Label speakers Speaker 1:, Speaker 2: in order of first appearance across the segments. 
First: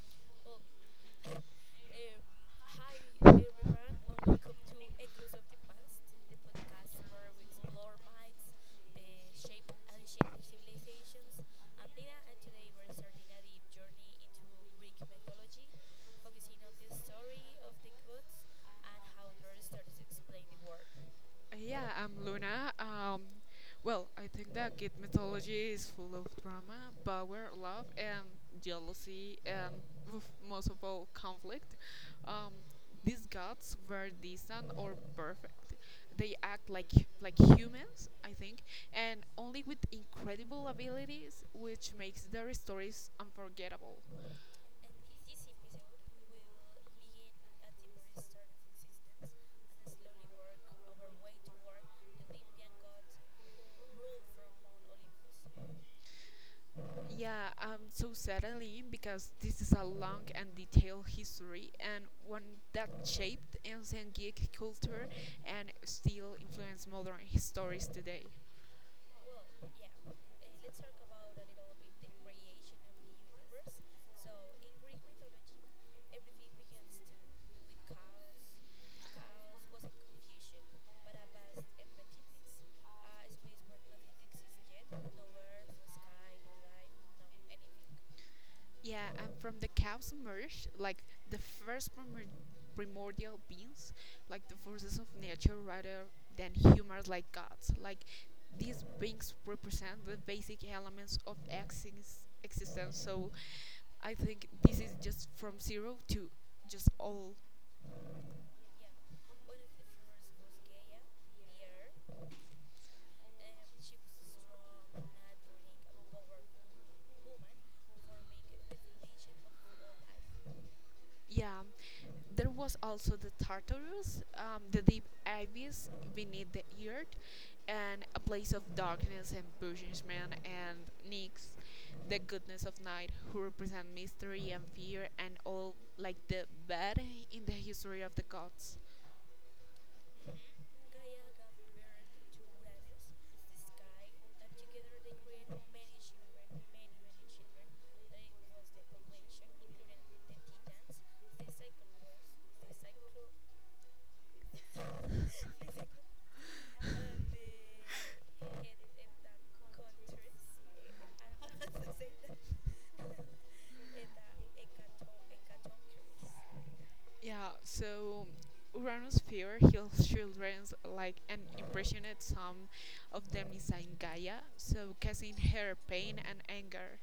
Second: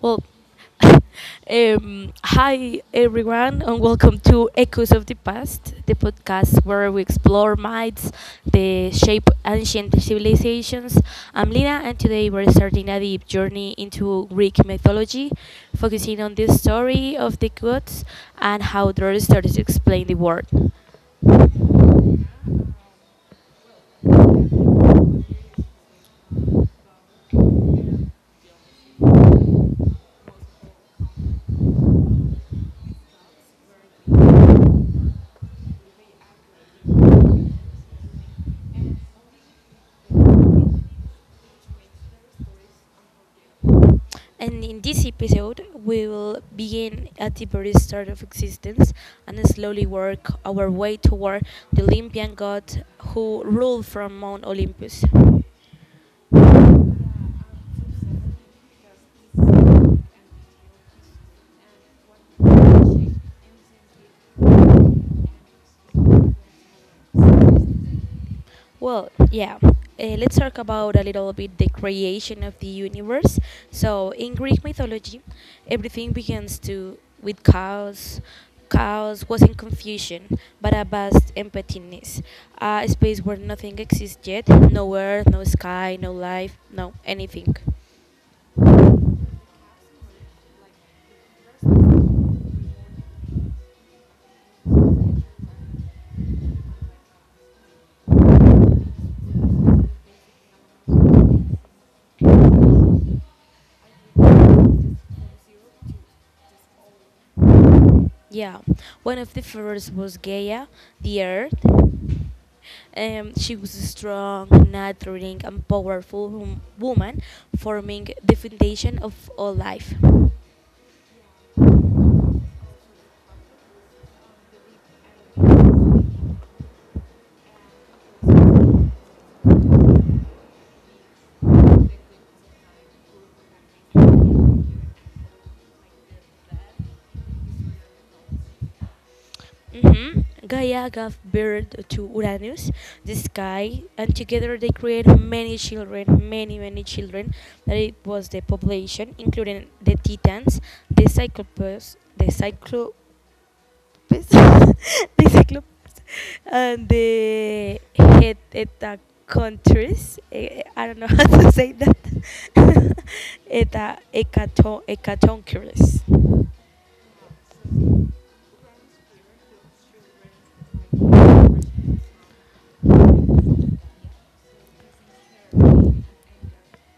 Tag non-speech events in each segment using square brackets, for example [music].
Speaker 1: Well, [laughs] Hi everyone, and welcome to Echoes of the Past, the podcast where we explore myths, the shape ancient civilizations. I'm Lina, and today we're starting a deep journey into Greek mythology, focusing on the story of the gods and how their stories explain the world.
Speaker 2: Yeah, I'm Luna. I think that Greek mythology is full of drama, power, love, and jealousy, and oof, most of all, conflict. Um, these gods were decent or perfect. They act like humans, I think, and only with incredible abilities, which makes their stories unforgettable.
Speaker 1: And in this episode, we will begin at the very start of existence and slowly work our way toward the Olympian god who ruled from Mount Olympus.
Speaker 2: Yeah, so certainly, because this is a long and detailed history, and one that shaped ancient Greek culture and still influences modern stories today.
Speaker 1: Well, yeah. Let's talk about a little bit the creation of the universe. So, in Greek mythology, everything begins to with chaos. Chaos was in confusion, but a vast emptiness, a space where nothing exists yet, no earth, no sky, no life, no anything.
Speaker 2: Yeah, and from the cows emerged like the first primordial beings, like the forces of nature rather than humans like gods. Like these beings represent the basic elements of existence. So I think this is just from zero to just all.
Speaker 1: Yeah, one of the first was Gaia, the Earth. She was a strong, nurturing, and powerful woman, forming the foundation of all life.
Speaker 2: Yeah, there was also the Tartarus, the deep abyss beneath the earth, and a place of darkness and punishment, and Nyx, the goodness of night, who represent mystery and fear, and all like the bad in the history of the gods.
Speaker 1: Mhm. Gaia gave birth to Uranus, the sky, and together they created many children, many, many children. That it was the population, including the Titans, the Cyclopes, the Cyclo [laughs] Cyclopes, the Cyclopes, and the [laughs] head eta countries. I don't know [laughs] how to say that. [laughs] Eta ecaton ecatonchires.
Speaker 2: Yeah, so Uranus fear heals children like and imprisoned some of them inside Gaia, so causing her pain and anger.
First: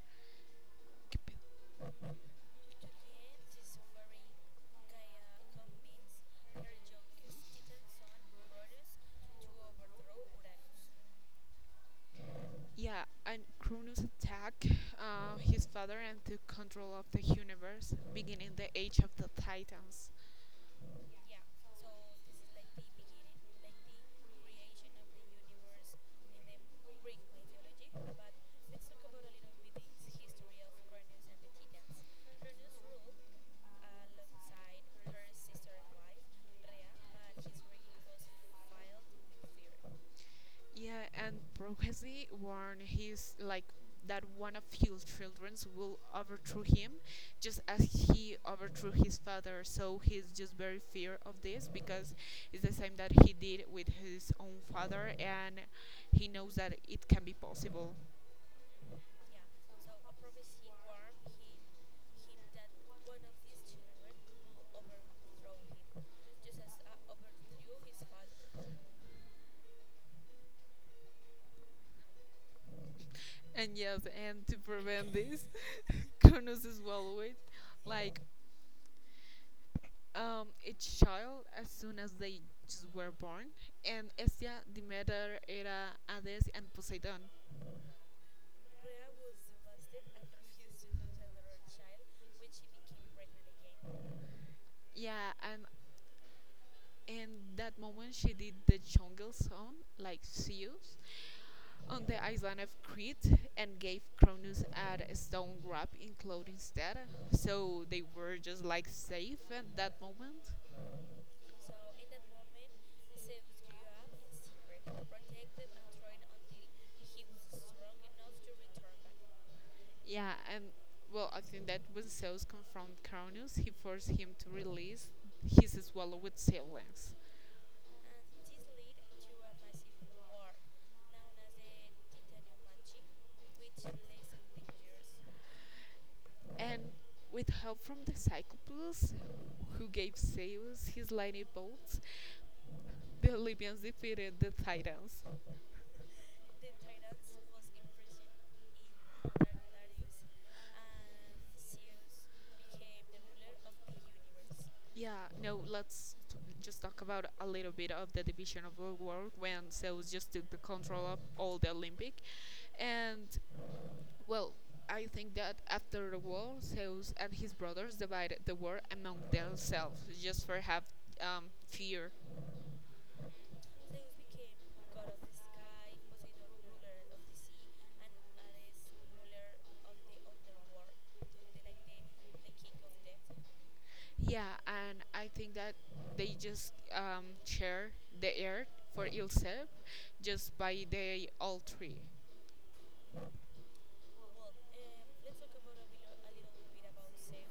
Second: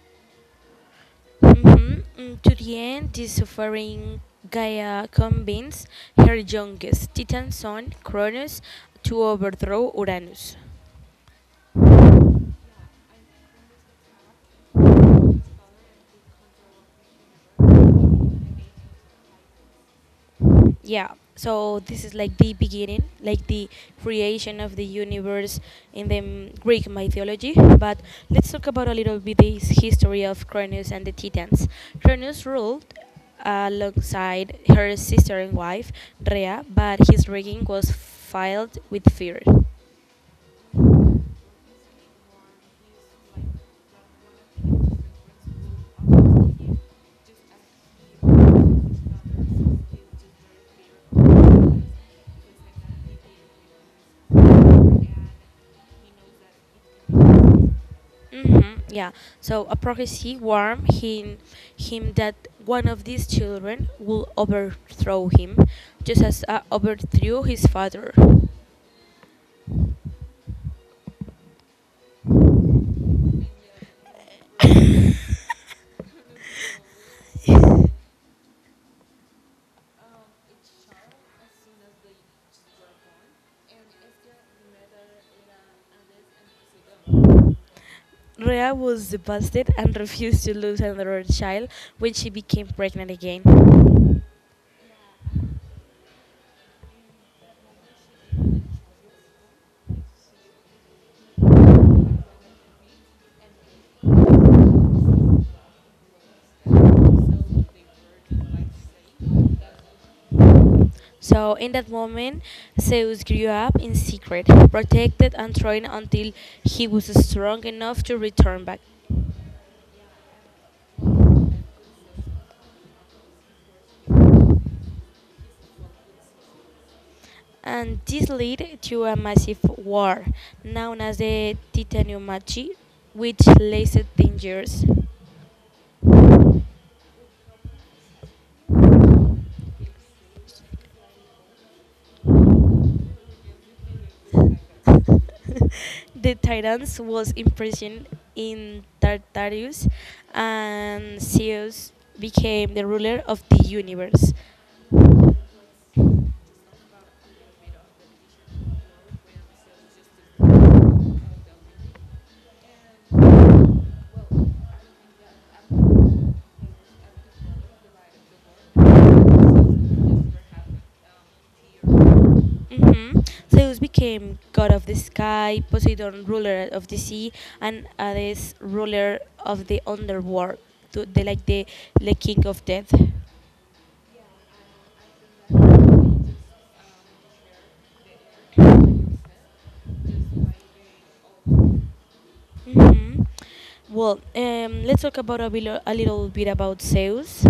Speaker 1: To the end, the suffering Gaia convinced her youngest Titan son, Cronus, to overthrow Uranus.
Speaker 2: Yeah, and Cronus attacked his father and took control of the universe, beginning the Age of the Titans.
Speaker 1: Yeah, so this is like the beginning, like the creation of the universe in the Greek mythology, but let's talk about a little bit this history of Cronus and the Titans. Cronus ruled alongside her sister and wife Rhea, but his reign was filled with fear.
Speaker 2: Yeah, and prophecy warned his like that one of his children will overthrow him, just as he overthrew his father. So he's just very fear of this because it's the same that he did with his own father, and he knows that it can be possible.
Speaker 1: Mm-hmm, yeah. So a prophecy warned him that one of these children would overthrow him, just as overthrew his father.
Speaker 2: And yes, and to prevent this, [laughs] condoms is well with like each child as soon as they just were born, and Hestia, Demeter, Hera, Hades and Poseidon.
Speaker 1: Rhea was devastated and refused to lose another child when she became pregnant again.
Speaker 2: Yeah, and in that moment she did the jungle song like Zeus on the island of Crete and gave Cronus a stone wrap in cloud instead. So they were just like safe at that moment.
Speaker 1: So, in that moment, Zeus grew up in secret, protected and trained until he was strong enough to return back.
Speaker 2: Yeah, and well, I think that when Zeus confronted Cronus, he forced him to release his swallowed siblings.
Speaker 1: And this led to a massive war, known as the Titanomachy, which lasted 10 years.
Speaker 2: And with help from the Cyclops, who gave Zeus his lightning bolts, the Libyans defeated the Titans.
Speaker 1: The Titans was imprisoned in Tartarus, and Zeus became the ruler of the universe.
Speaker 2: Yeah, no, let's just talk about a little bit of the division of the world when Zeus just took the control of all the Olympic. And well, I think that after the war, Zeus and his brothers divided the war among themselves just for have fear.
Speaker 1: Mhm. Zeus became god of the sky, Poseidon ruler of the sea, and Hades ruler of the underworld, to the, like the king of death.
Speaker 2: Yeah, and I think that they just share the earth for itself just by they all three.
Speaker 1: hmm Well, let's talk about a little bit about Zeus.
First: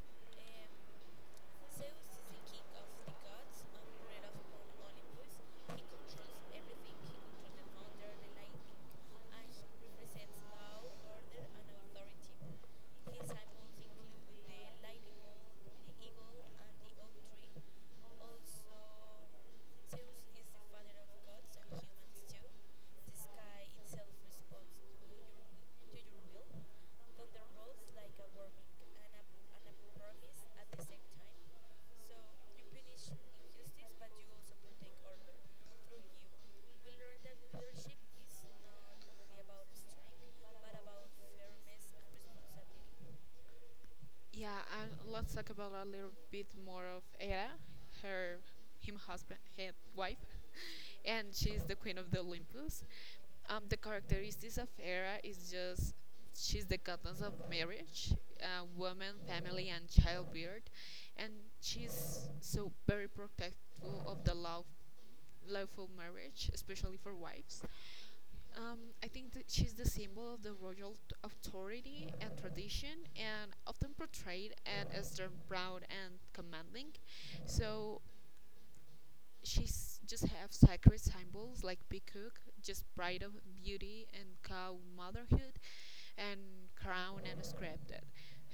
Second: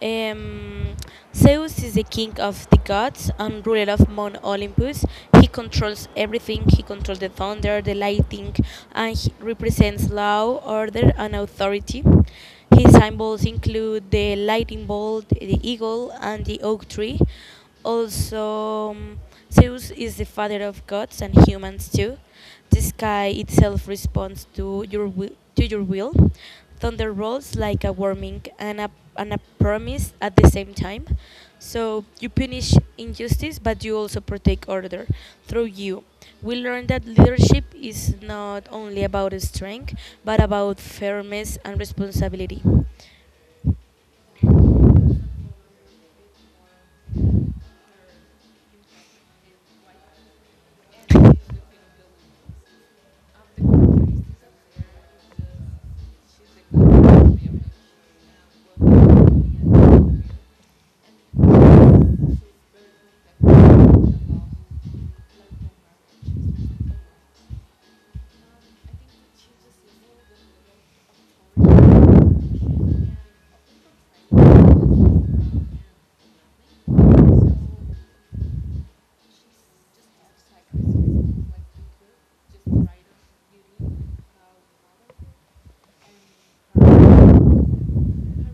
Speaker 1: Um, Zeus is the king of the gods and ruler of Mount Olympus. He controls everything. He controls the thunder, the lightning, and he represents law, order, and authority. His symbols include the lightning bolt, the eagle, and the oak tree. Also, Zeus is the father of gods and humans too. The sky itself responds to your will, to your will. Thunder rolls like a warning and a promise at the same time. So you punish injustice, but you also protect order through you. We learn that leadership is not only about strength, but about fairness and responsibility.
Speaker 2: Yeah, and let's talk about a little bit more of Hera, her, him husband, head wife, [laughs] and she's the queen of the Olympus. The characteristics of Hera is just she's the goddess of marriage, woman, family, and childbirth, and she's so very protective of the law, lawful marriage, especially for wives. I think that she's the symbol of the royal authority tradition and often portrayed Anne as stern, proud, and commanding. So she just have sacred symbols like peacock, just pride of beauty and cow motherhood, and crown.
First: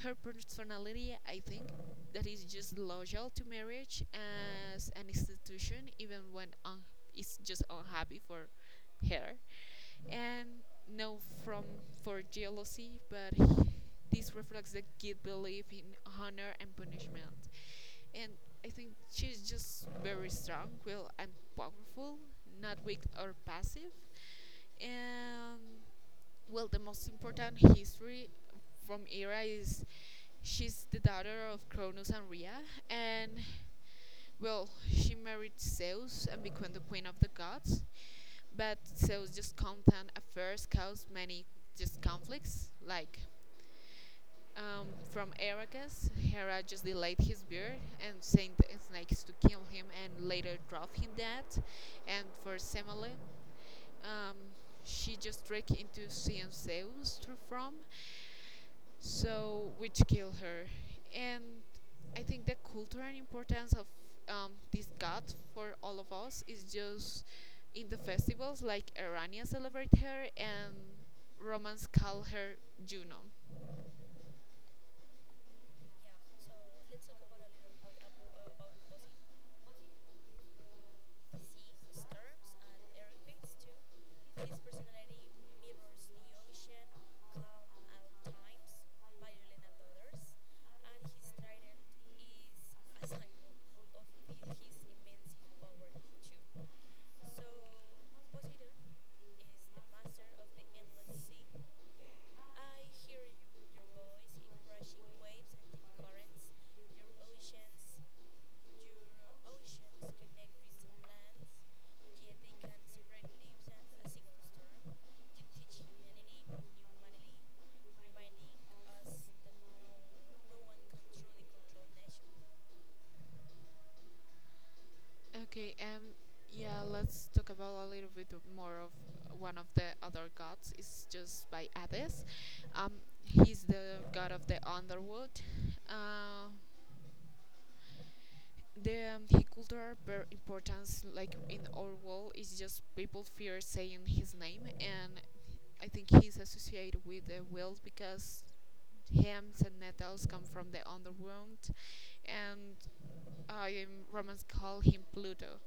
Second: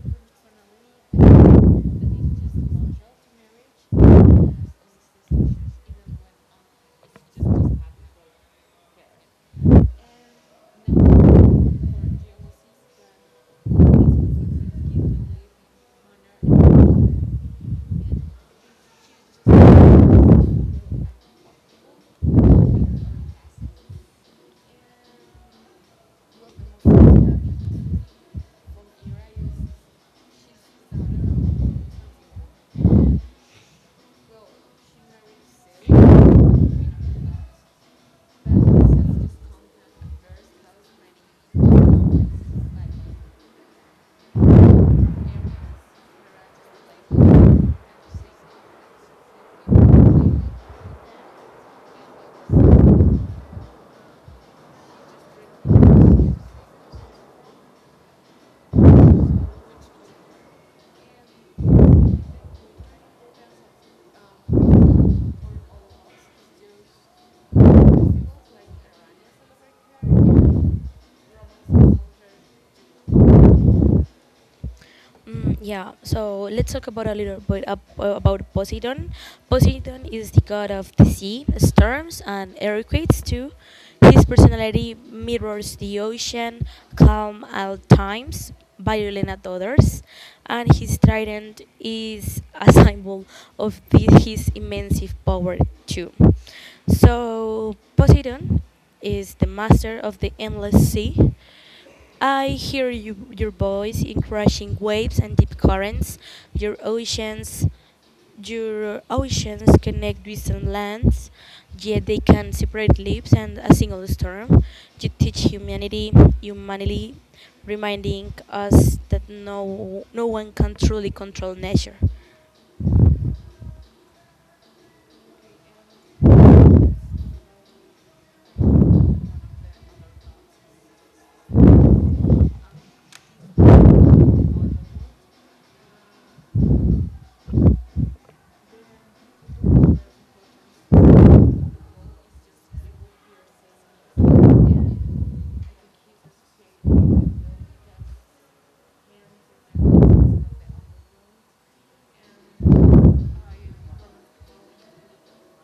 Speaker 2: Her personality, I think, that is just loyal to marriage as an institution, even when it's just unhappy for her, and no from for jealousy, but this reflects the guilt belief in honor and punishment, and I think she's just very strong, will, and powerful, not weak or passive. And well, the most important history from Era is she's the daughter of Cronus and Rhea, and well, she married Zeus and became the queen of the gods. But Zeus just content affairs caused many just conflicts things like um, from Arrakis, Hera just delayed his beard and sent snakes to kill him and later drove him dead. And for Semele, um, she just tricked into seeing Zeus through from, so which killed her. And I think the culture and importance of this god for all of us is just in the festivals, like Arania celebrate her and Romans call her Juno.
Speaker 1: Yeah, so let's talk about a little bit about Poseidon. Poseidon is the god of the sea, storms, and earthquakes too. His personality mirrors the ocean, calm at times, violent at others, and his trident is a [laughs] symbol of the, his immense power too. So Poseidon is the master of the endless sea. I hear you, your voice in crashing waves and deep currents. Your oceans, your oceans connect distant lands, yet they can separate lives and a single storm. You teach humanity, reminding us that no one can truly control nature.
Speaker 2: Okay, yeah, let's talk about a little bit of more of one of the other gods. It's just by Hades. Um, he's the god of the underworld. Uh, the his cultural importance like in our world is just people fear saying his name, and I think he's associated with the world because hymns and metals come from the underworld, and I, Romans call him Pluto.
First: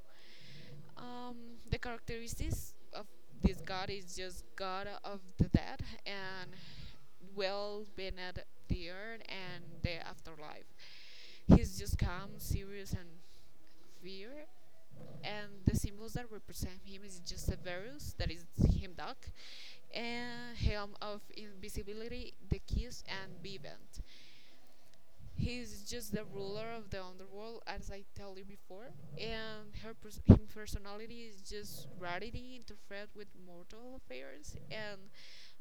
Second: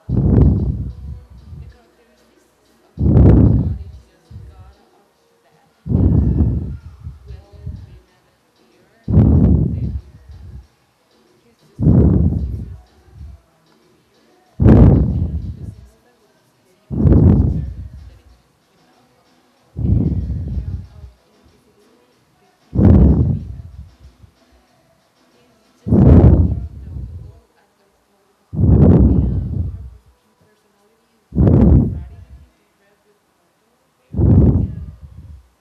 Speaker 2: The characteristics of this god is just god of the dead and well being at the earth and the afterlife. He's just calm, serious, and fear. And the symbols that represent him is just a Verus, that is him dog, and helm of invisibility, the kiss, and vivant. He is just the ruler of the underworld, as I tell you before, and her his personality is just rarity, interfered with mortal affairs, and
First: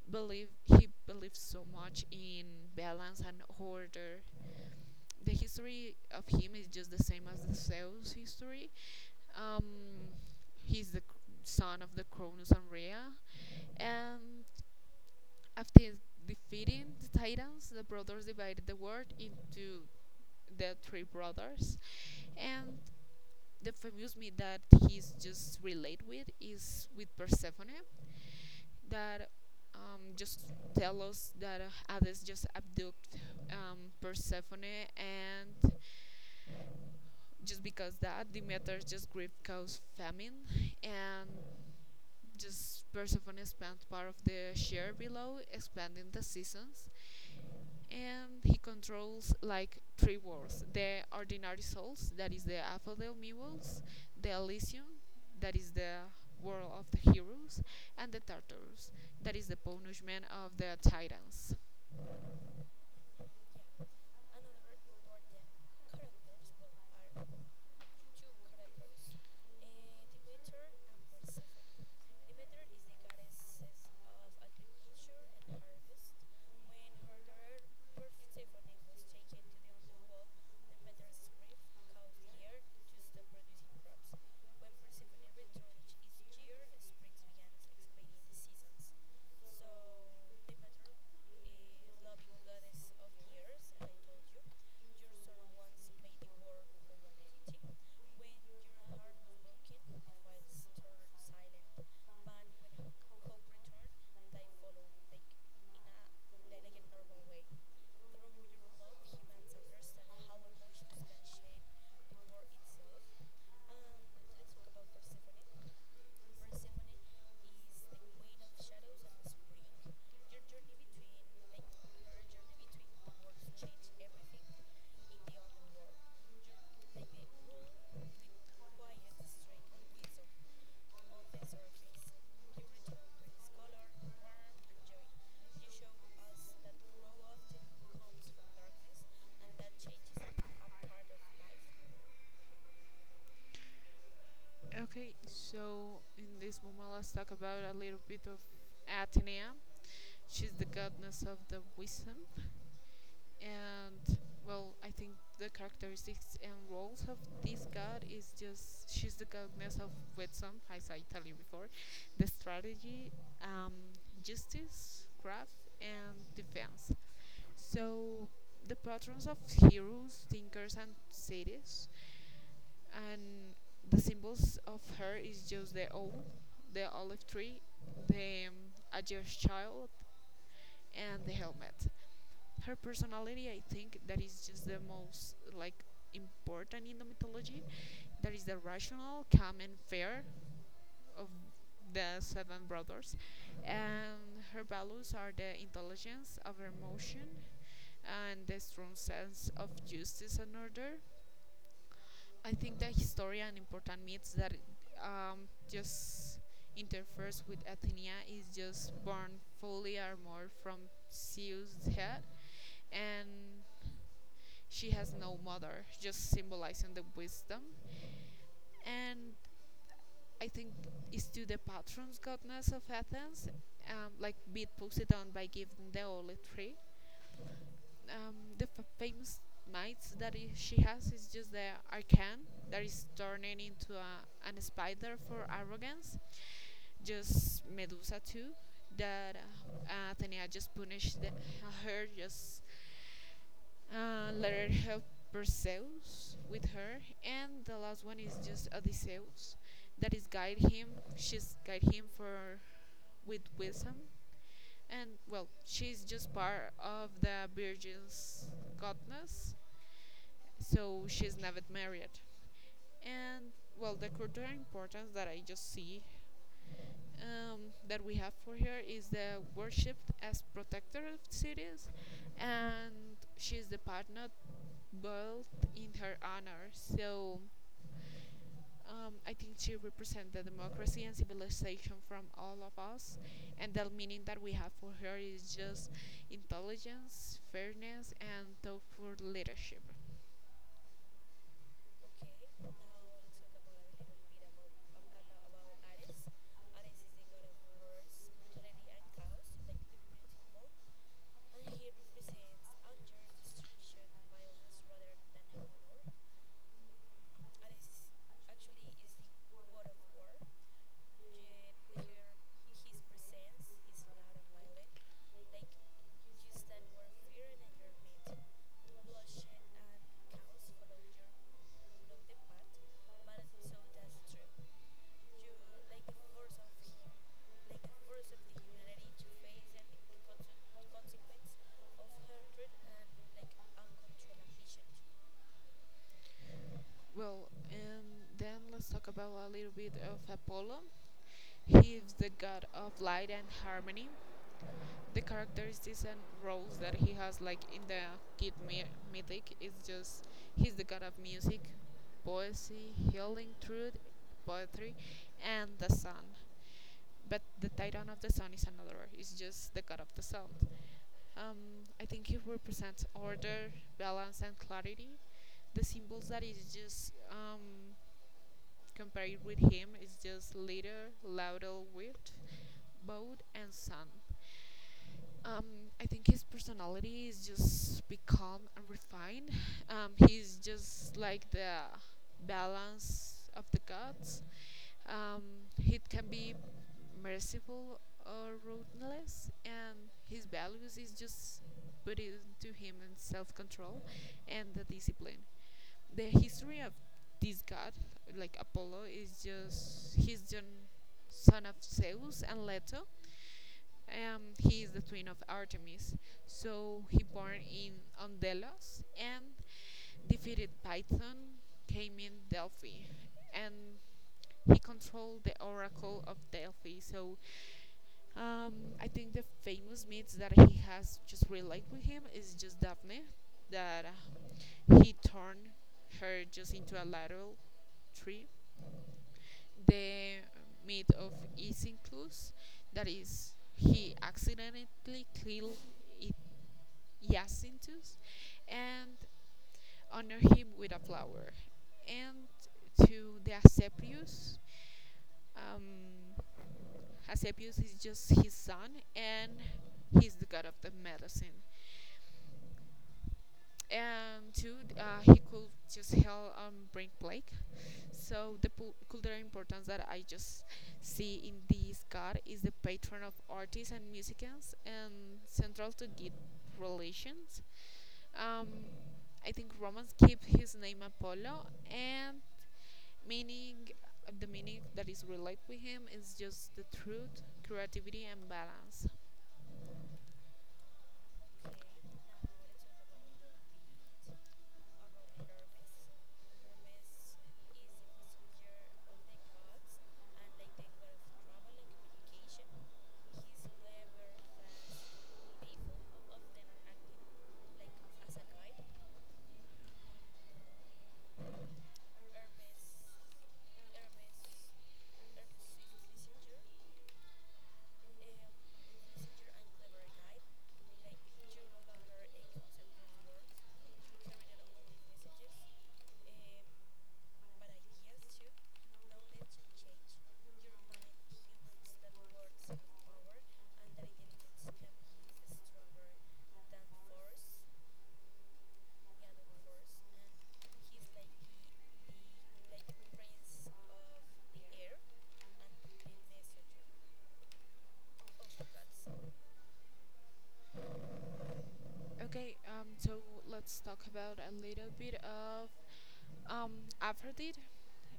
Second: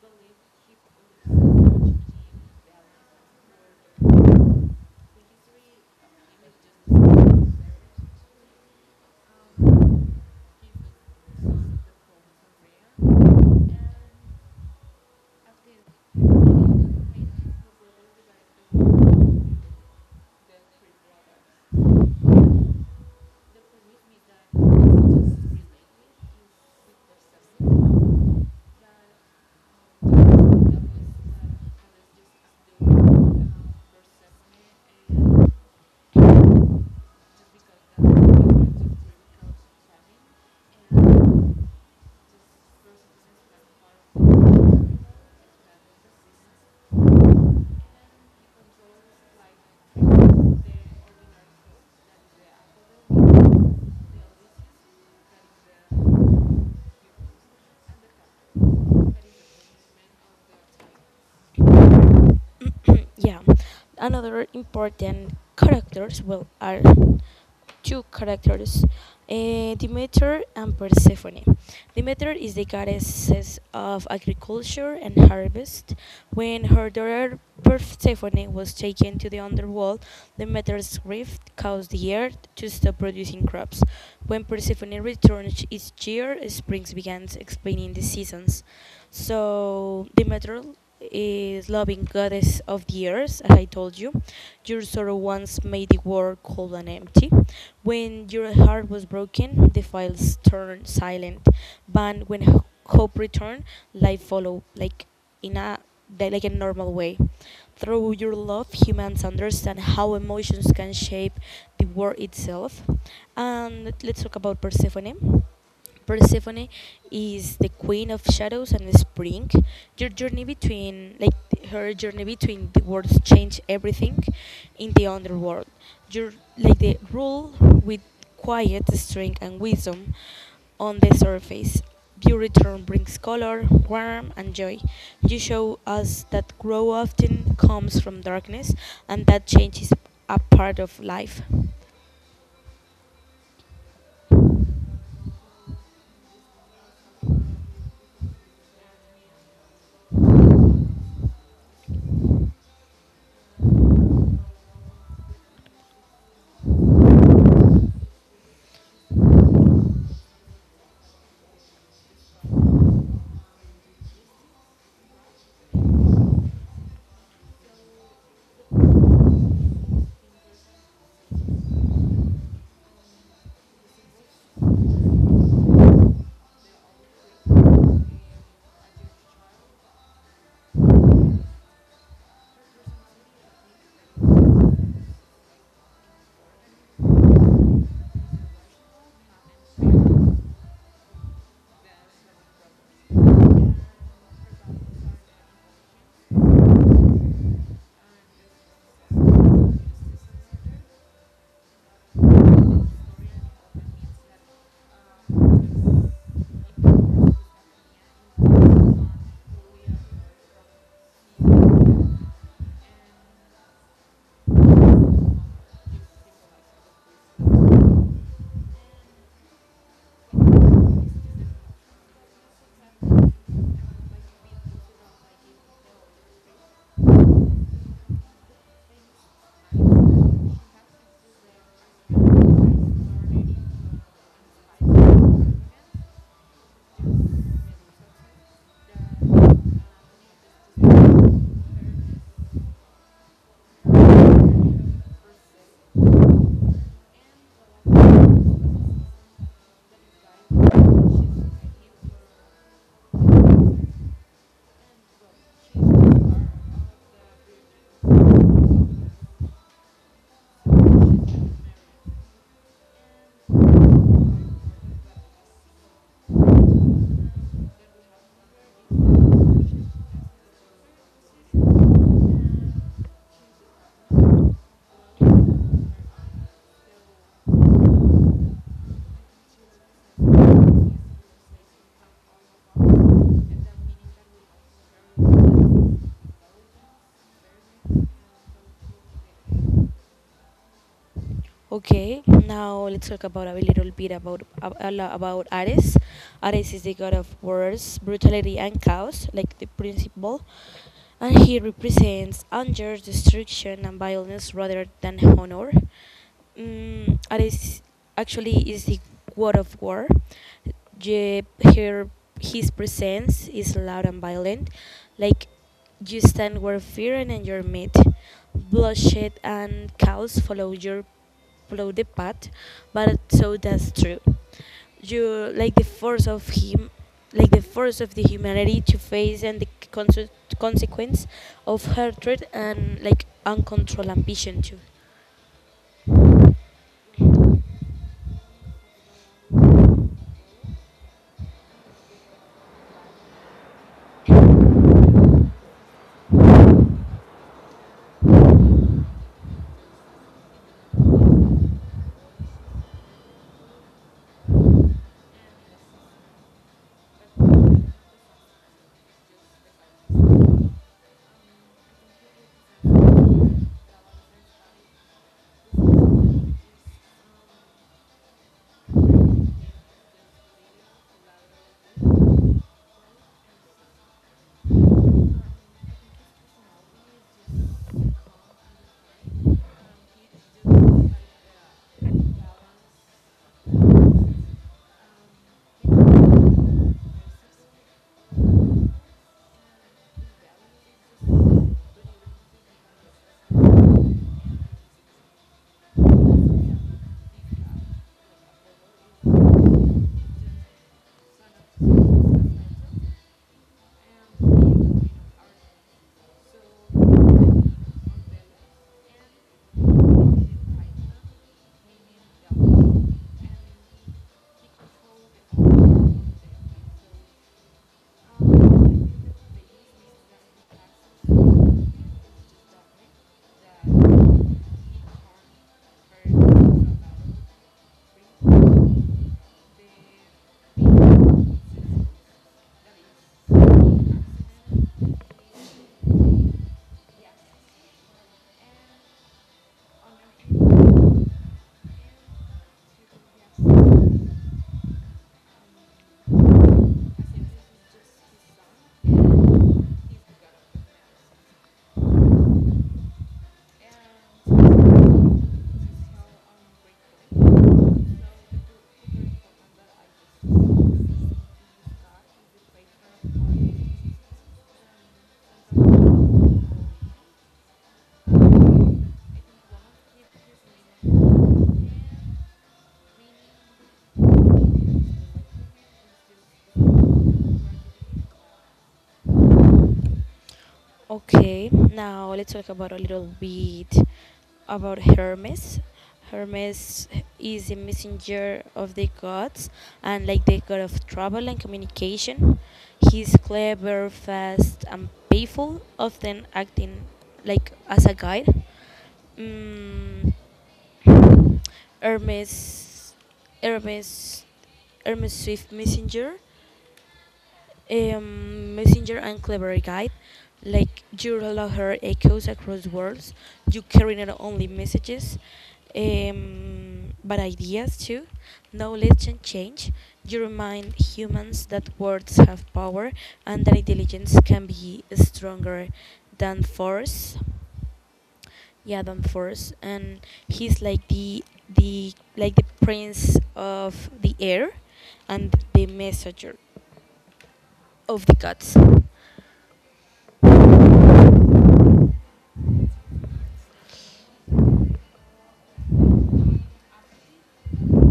Speaker 2: believe he believes so much in balance and order. The history of him is just the same as the Zeus history. Um, he's the son of the Cronus and Rhea, and after defeating the Titans, the brothers divided the world into the three brothers, and the famous myth that he's related with is with Persephone, that just tell us that Hades just abduct, Persephone, and just because that Demeter just grief caused famine, and just Persephone spent part of the year below, expanding the seasons. And he controls like three worlds, the ordinary souls that is the Aphodel Mules, the Elysium that is the world of the heroes, and the Tartarus that is the punishment of the titans.
Speaker 1: [coughs] [clears throat] Yeah, another important characters well are two characters, Demeter and Persephone. Demeter is the goddess of agriculture and harvest. When her daughter Persephone was taken to the underworld, Demeter's rift caused the earth to stop producing crops. When Persephone returned each year, springs began explaining the seasons. So Demeter is loving goddess of the earth, as I told you. Your sorrow once made the world cold and empty. When your heart was broken, the files turned silent. But hope returned, life followed like in a like a normal way. Through your love, humans understand how emotions can shape the world itself. And let's talk about Persephone. Persephone is the queen of shadows and spring. Your journey between, like her journey between the worlds, change everything in the underworld. Your like the rule with quiet strength and wisdom on the surface. Your return brings color, warmth, and joy. You show us that growth often comes from darkness, and that change is a part of life.
Speaker 2: Okay, so in this moment, let's talk about a little bit of Atenea. She's the goddess of the wisdom, and well, I think the characteristics and roles of God is just she's the goddess of wisdom, as I tell you before, the strategy, um, justice, craft, and defense. So the patrons of heroes, thinkers, and cities, and the symbols of her is just the owl, the olive tree, the Aegir's child, and the helmet. Her personality, I think, that is just the most like important in the mythology, that is the rational, calm, and fair of the seven brothers. And her values are the intelligence of her mother and the strong sense of justice and order. I think the historian important myths that just interferes with Athena is just born fully armored from Zeus' head, and she has no mother, just symbolizing the wisdom. And I think to the patron goddess of Athens, like beat Poseidon by giving the olive tree. The famous mites that she has is just the arcan that is turning into a, an spider for arrogance. Just Medusa too, that Atenea just punished the, her just letter help Perseus with her, and the last one is just Odysseus, that is guide him. She's guide him for with wisdom, and well, she's just part of the virgins, so she's never married. And well, the cultural importance that I just see um, that we have for her is the worshipped as protector of cities, and she's the partner built in her honor. So I think she represents the democracy and civilization from all of us, and the meaning that we have for her is just intelligence, fairness, and thoughtful leadership.
Speaker 1: Okay, now let's talk about a little bit about ab- a lo- about Ares. Ares is the god of wars, brutality, and chaos, like the principal, and he represents anger, destruction, and violence rather than honor. That is actually is the word of war. Je, her, his presence is loud and violent, like you stand where fear and your meat. Bloodshed and chaos follow the path, but so that's true. You like the force of him, like the force of the humanity to face and the consequence of hatred and like uncontrolled ambition too.
Speaker 2: Well, and then let's talk about a little bit of Apollo. He is the god of light and harmony. The characteristics and roles that he has like in the kid mythic is just he's the god of music, poesy, healing, truth, poetry, and the sun, but the titan of the sun is another, it's just the god of the south. I think he represents order, balance, and clarity. The symbols that is just compared with him is just leader, laudal, wit, boat, and sun. um, I think his personality is just be calm and refined. He's just like the balance of the gods. Um, he can be merciful or ruthless, and his values is just put into him in self-control and the discipline. The history of this god, like Apollo, is just he's the son of Zeus and Leto. He is the twin of Artemis, so he born in on Delos, and defeated Python, came in Delphi, and he controlled the Oracle of Delphi. So um, I think the famous myths that he has just relate with him is just Daphne, that he turned her just into a lateral tree. The myth of Isinclus, that is, he accidentally killed it Jacinthus and honor him with a flower. And to the Asclepius, um, Asclepius is just his son, and he's the god of the medicine. And two, he could just help bring Blake. So the cultural importance that I just see in this god is the patron of artists and musicians and central to good relations. Um, I think Romans keep his name Apollo and meaning the meaning that is related with him is just the truth, creativity, and balance.
Speaker 1: Okay, now let's talk about a little bit about Hermes. Hermes is a messenger of the gods and like the god of travel and communication. He's clever, fast, and playful, often acting like as a guide. Mm, Hermes, Hermes, Hermes Swift messenger, messenger and clever guide. Like your her echoes across worlds. You carry not only messages, but ideas too. Knowledge and change. You remind humans that words have power and that intelligence can be stronger than force. Yeah, than force. And he's like the like the prince of the air and the messenger of the cats.
Speaker 2: Okay, so let's talk about a little bit of um, Aphrodite.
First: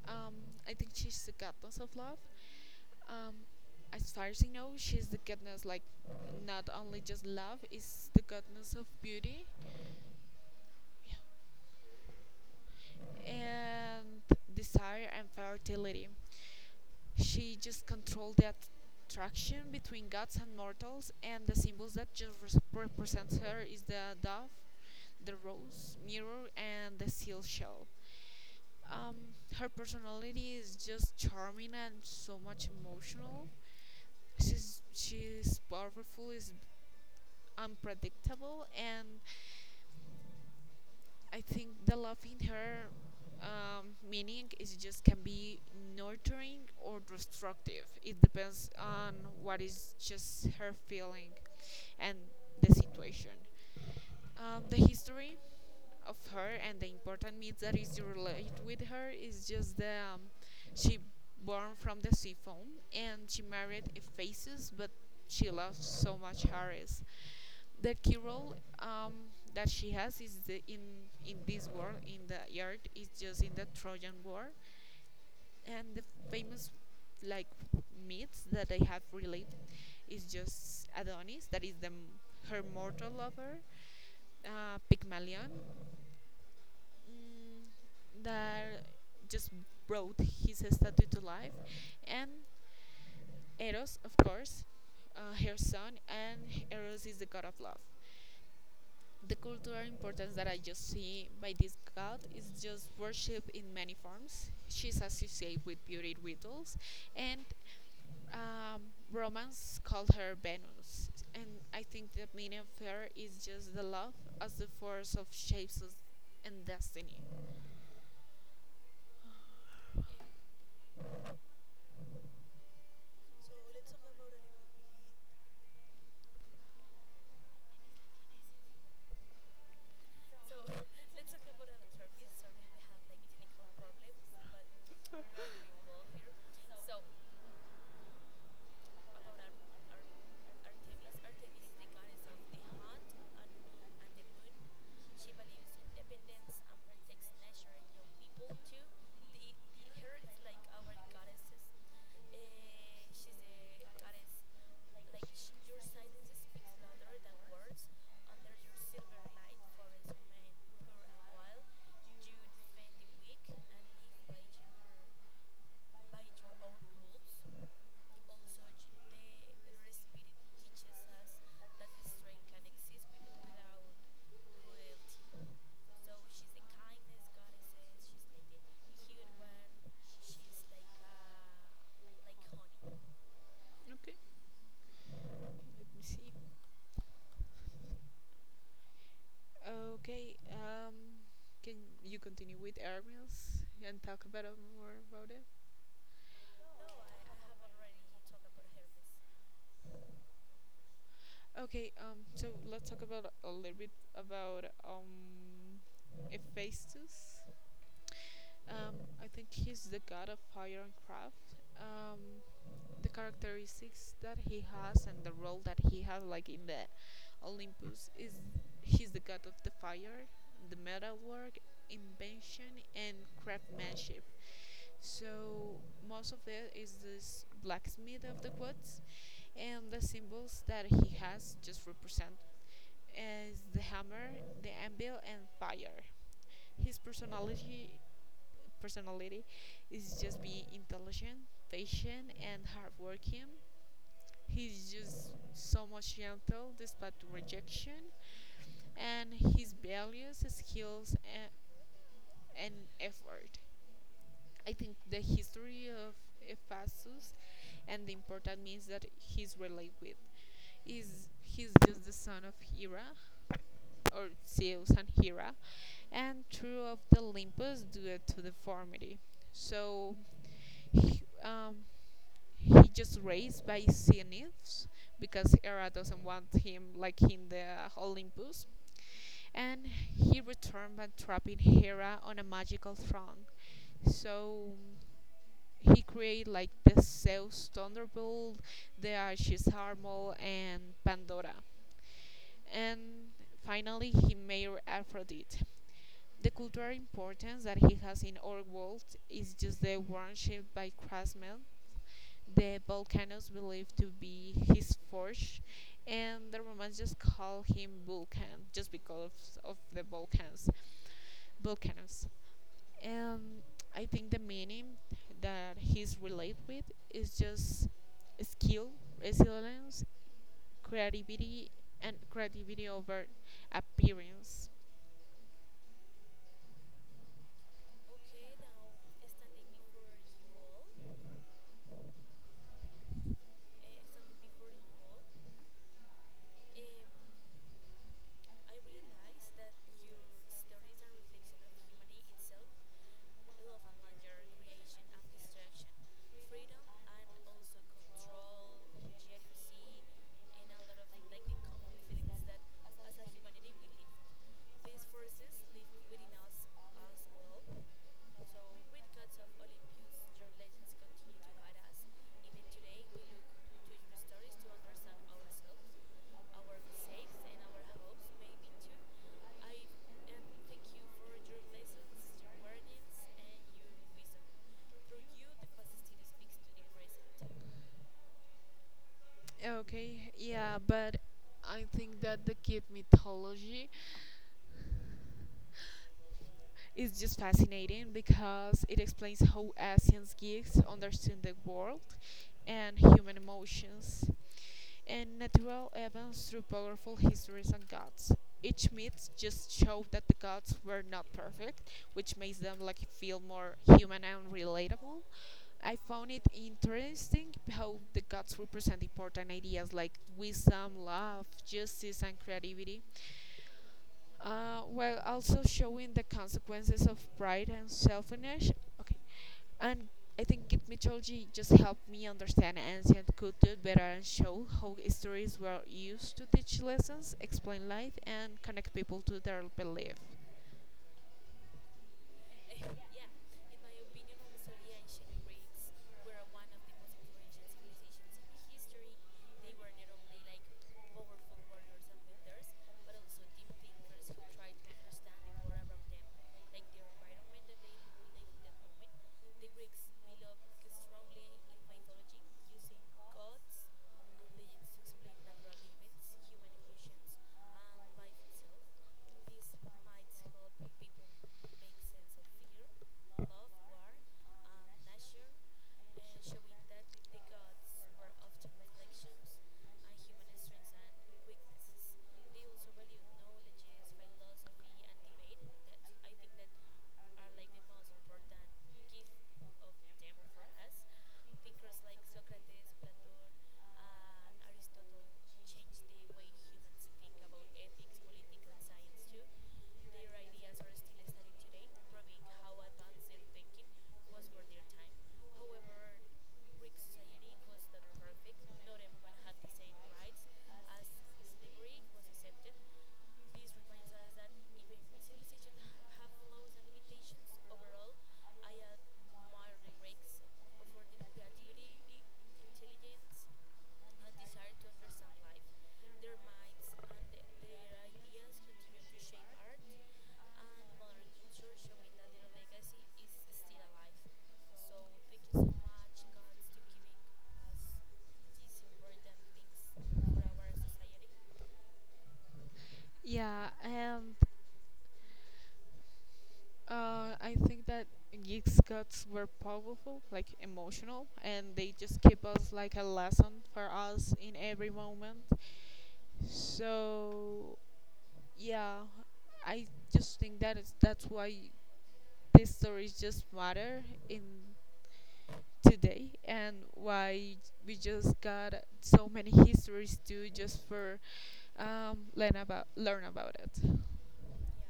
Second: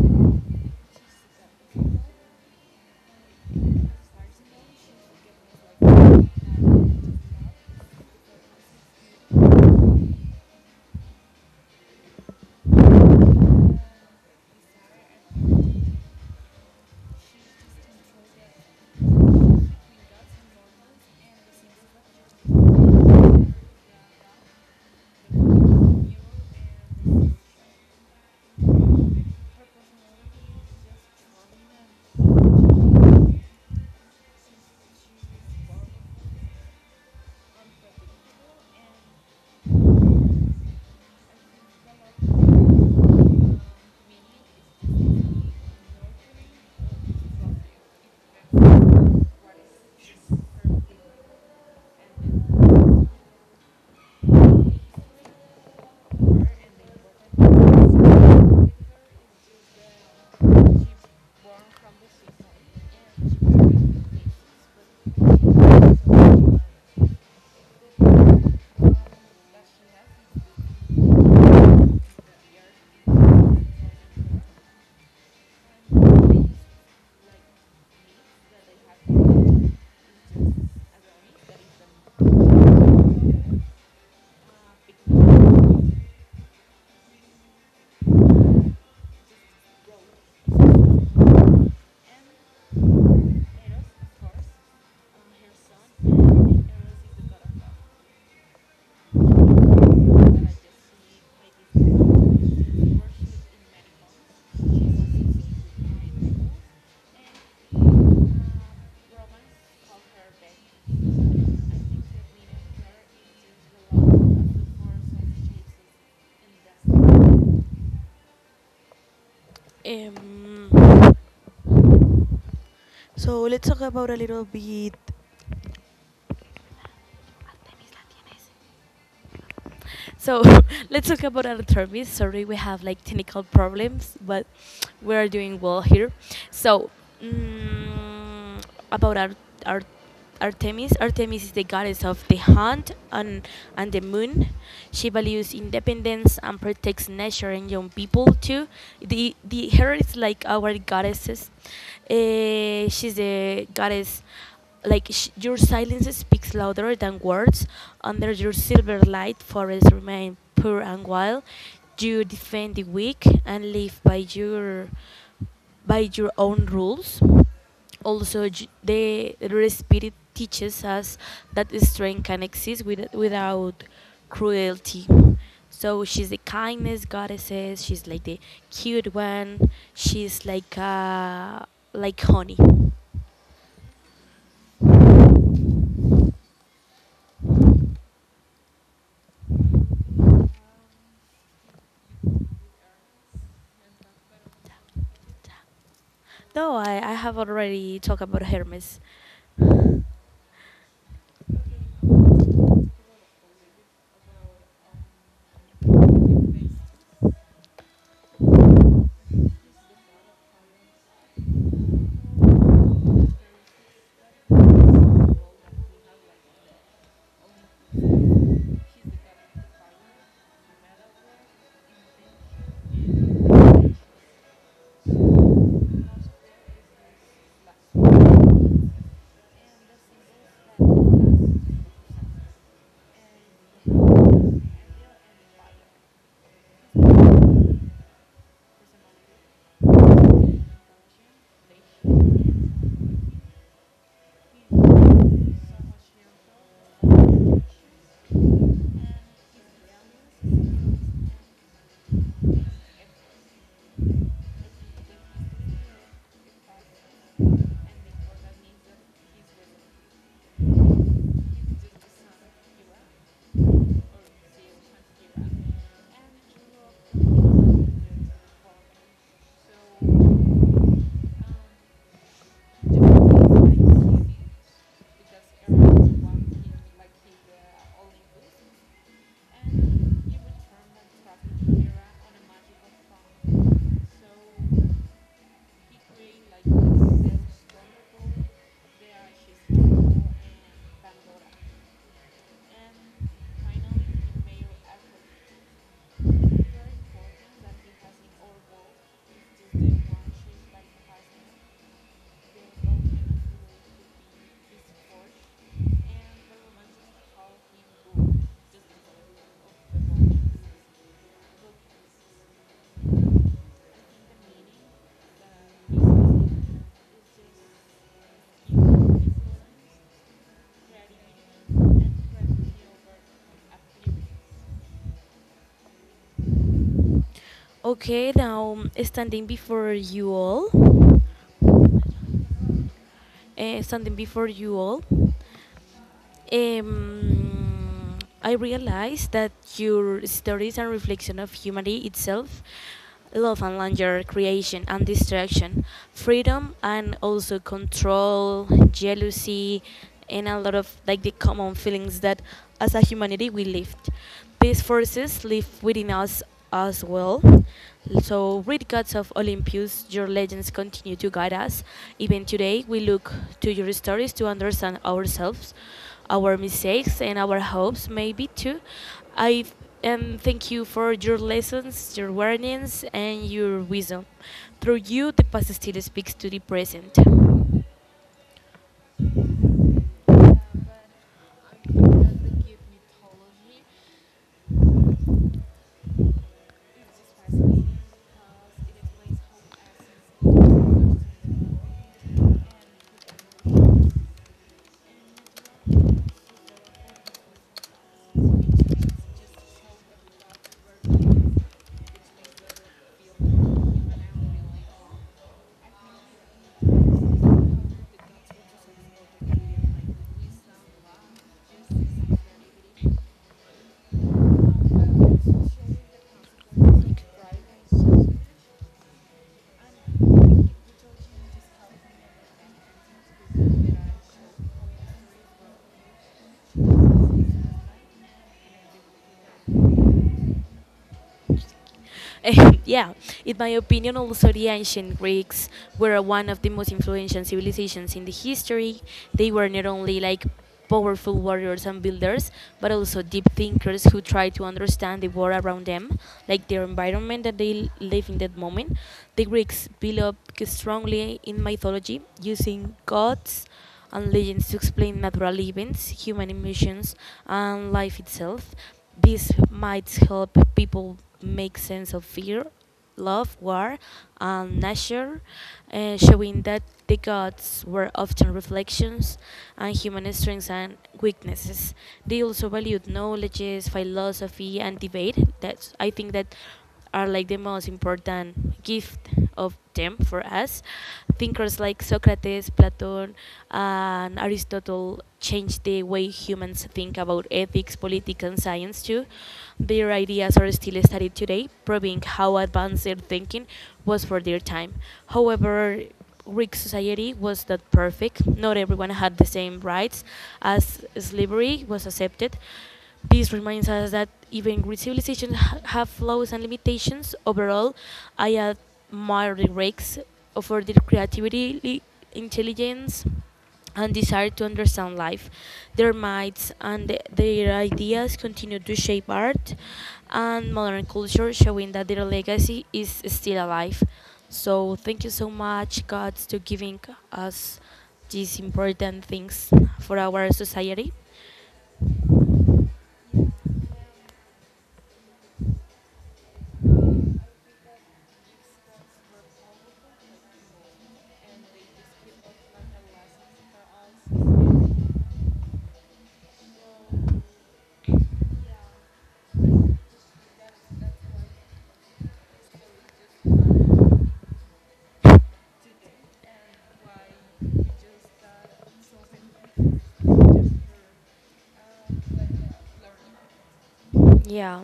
Speaker 2: Um, I think she's the goddess of love. Um, as far as I know, she's the goddess, like, not only just love, is the goddess of beauty. Yeah, and desire and fertility. She just controlled the attraction between gods and mortals, and the symbols that just represents her is the dove, the rose, mirror, and the seal shell. Um, her personality is just charming and so much emotional. She's powerful, is unpredictable, and I think the love in her meaning is just can be nurturing or destructive. It depends on what is just her feeling and the situation. The history of her and the important myths that is relate with her is just the she born from the sea foam and she married Ephasus, but she loves so much Harris. The key role that she has is the, in this in the yard is just in the Trojan War, and the famous like myths that I have related is just Adonis, that is her mortal lover, Pygmalion, mm, that just brought his statue to life, and Eros, of course, her son, and Eros is the god of love. The cultural importance that I just see by this god is just worship in many forms. She's associated with beauty rituals, and um, Romans called her Venus, and I think the meaning of her is just the love as the force of shapes us and destiny.
Speaker 1: Um, so let's talk about a little bit So [laughs]
Speaker 2: [laughs]
Speaker 1: Let's talk about our therapist. Sorry, we have like technical problems, but we are doing well here. So mm, about our Artemis. Artemis is the goddess of the hunt and the moon. She values independence and protects nature and young people too. The Her is like our goddesses. She's the goddess like your silence speaks louder than words. Under your silver light, forests remain pure and wild. You defend the weak and live by your own rules. Also, j- the spirit teaches us that strength can exist with, without cruelty. So she's the kindness goddesses. She's like the cute one. She's like honey.
Speaker 2: Okay. Let me see. Okay, can you continue with air and talk about it more about it?
Speaker 1: No, I have already talked about Hermes.
Speaker 2: Okay, so let's talk about a little bit about Hephaestus. Um, think he's the god of fire and craft. Um, the characteristics that he has and the role that he has, like in the Olympus, is he's the god of the fire, the metalwork, invention, and craftsmanship. So most of that is this blacksmith of the, and the symbols that he has represent is the hammer, the anvil, and fire. His personality is just intelligent, patient, and hardworking. He's just so much gentle despite rejection, and his values, skills, and effort. I think the history of Ephesus and the important means that he's related with is he's just the son of Hera, or Zeus and Hera, and two of the Olympus due to deformity. So he, um, he just raised by Zenith because Hera doesn't want him like in the Olympus. And he returned by trapping Hera on a magical throne. So he created like the Zeus Thunderbolt, the Arches Harmel, and Pandora. And finally, he made Aphrodite. The cultural importance that he has in our world is just the worship by craftsmen, the Volcanoes believed to be his forge, and the Romans just call him Vulcan just because of the Vulcans. Volcanoes. And I think the meaning that he's related with is just skill, resilience, creativity, and creativity over appearance.
Speaker 1: Okay, now standing before you all, um, I realized that your stories and reflection of humanity itself, love and laughter, creation and distraction, freedom and also control, jealousy, and a lot of like the common feelings that as a humanity we lived. These forces live within us as well. So, great gods of Olympus, your legends continue to guide us. Even today, we look to your stories to understand ourselves, our mistakes, and our hopes, maybe too. I and thank you for your lessons, your warnings, and your wisdom. Through you, the past still speaks to the present.
Speaker 2: Okay, yeah, but I think that the kid mythology it's just fascinating because it explains how Asians geeks understand the world and human emotions and natural events through powerful histories and gods. Each myth just showed that the gods were not perfect, which makes them like feel more human and relatable. I found it interesting how the gods represent important ideas like wisdom, love, justice, and creativity while also showing the consequences of pride and selfishness. Okay, and I think Git mythology just helped me understand ancient culture better and show how stories were used to teach lessons, explain life, and connect people to their belief.
Speaker 1: [laughs] Yeah, in my opinion, also the ancient Greeks were one of the most influential civilizations in the history. They were not only like powerful warriors and builders, but also deep thinkers who tried to understand the world around them, like their environment that they live in that moment. The Greeks built up strongly in mythology, using gods and legends to explain natural events, human emotions, and life itself. This might help people make sense of fear, love, war, and nature, showing that the gods were often reflections and human strengths and weaknesses. They also valued knowledges, philosophy, and debate. That's I think that are like the most important gift of them for us. Thinkers like Socrates, Plato, and Aristotle changed the way humans think about ethics, politics, and science too. Their ideas are still studied today, proving how advanced their thinking was for their time. However, Greek society was not perfect. Not everyone had the same rights as slavery was accepted. This reminds us that even great civilizations have flaws and limitations. Overall, I admire the Greeks for their creativity, intelligence, and desire to understand life. Their minds and their ideas continue to shape art and modern culture, showing that their legacy is still alive. So, thank you so much, God, to giving us these important things for our society.
Speaker 2: Yeah, and. I think that Geek's guts were powerful, like emotional, and they just keep us like a lesson for us in every moment. So yeah, I just think that is that's why these stories just matter in today and why we just got so many histories too, just for learn about it.
Speaker 1: Yeah,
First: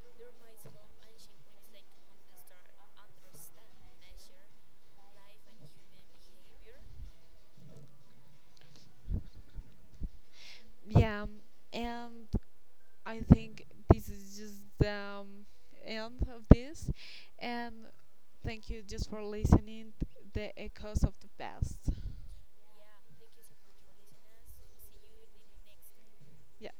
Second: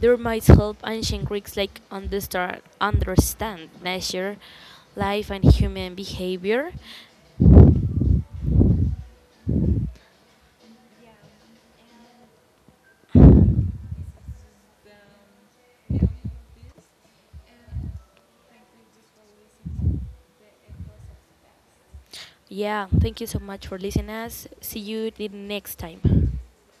Speaker 1: there might help ancient Greeks like understand nature, life, and human behavior.
Speaker 2: Yeah, and I think this is just the end of this. And thank you just for listening. The echoes of the past.
Speaker 1: Yeah, thank you so much for listening us. See you the next time.
Speaker 2: Yeah.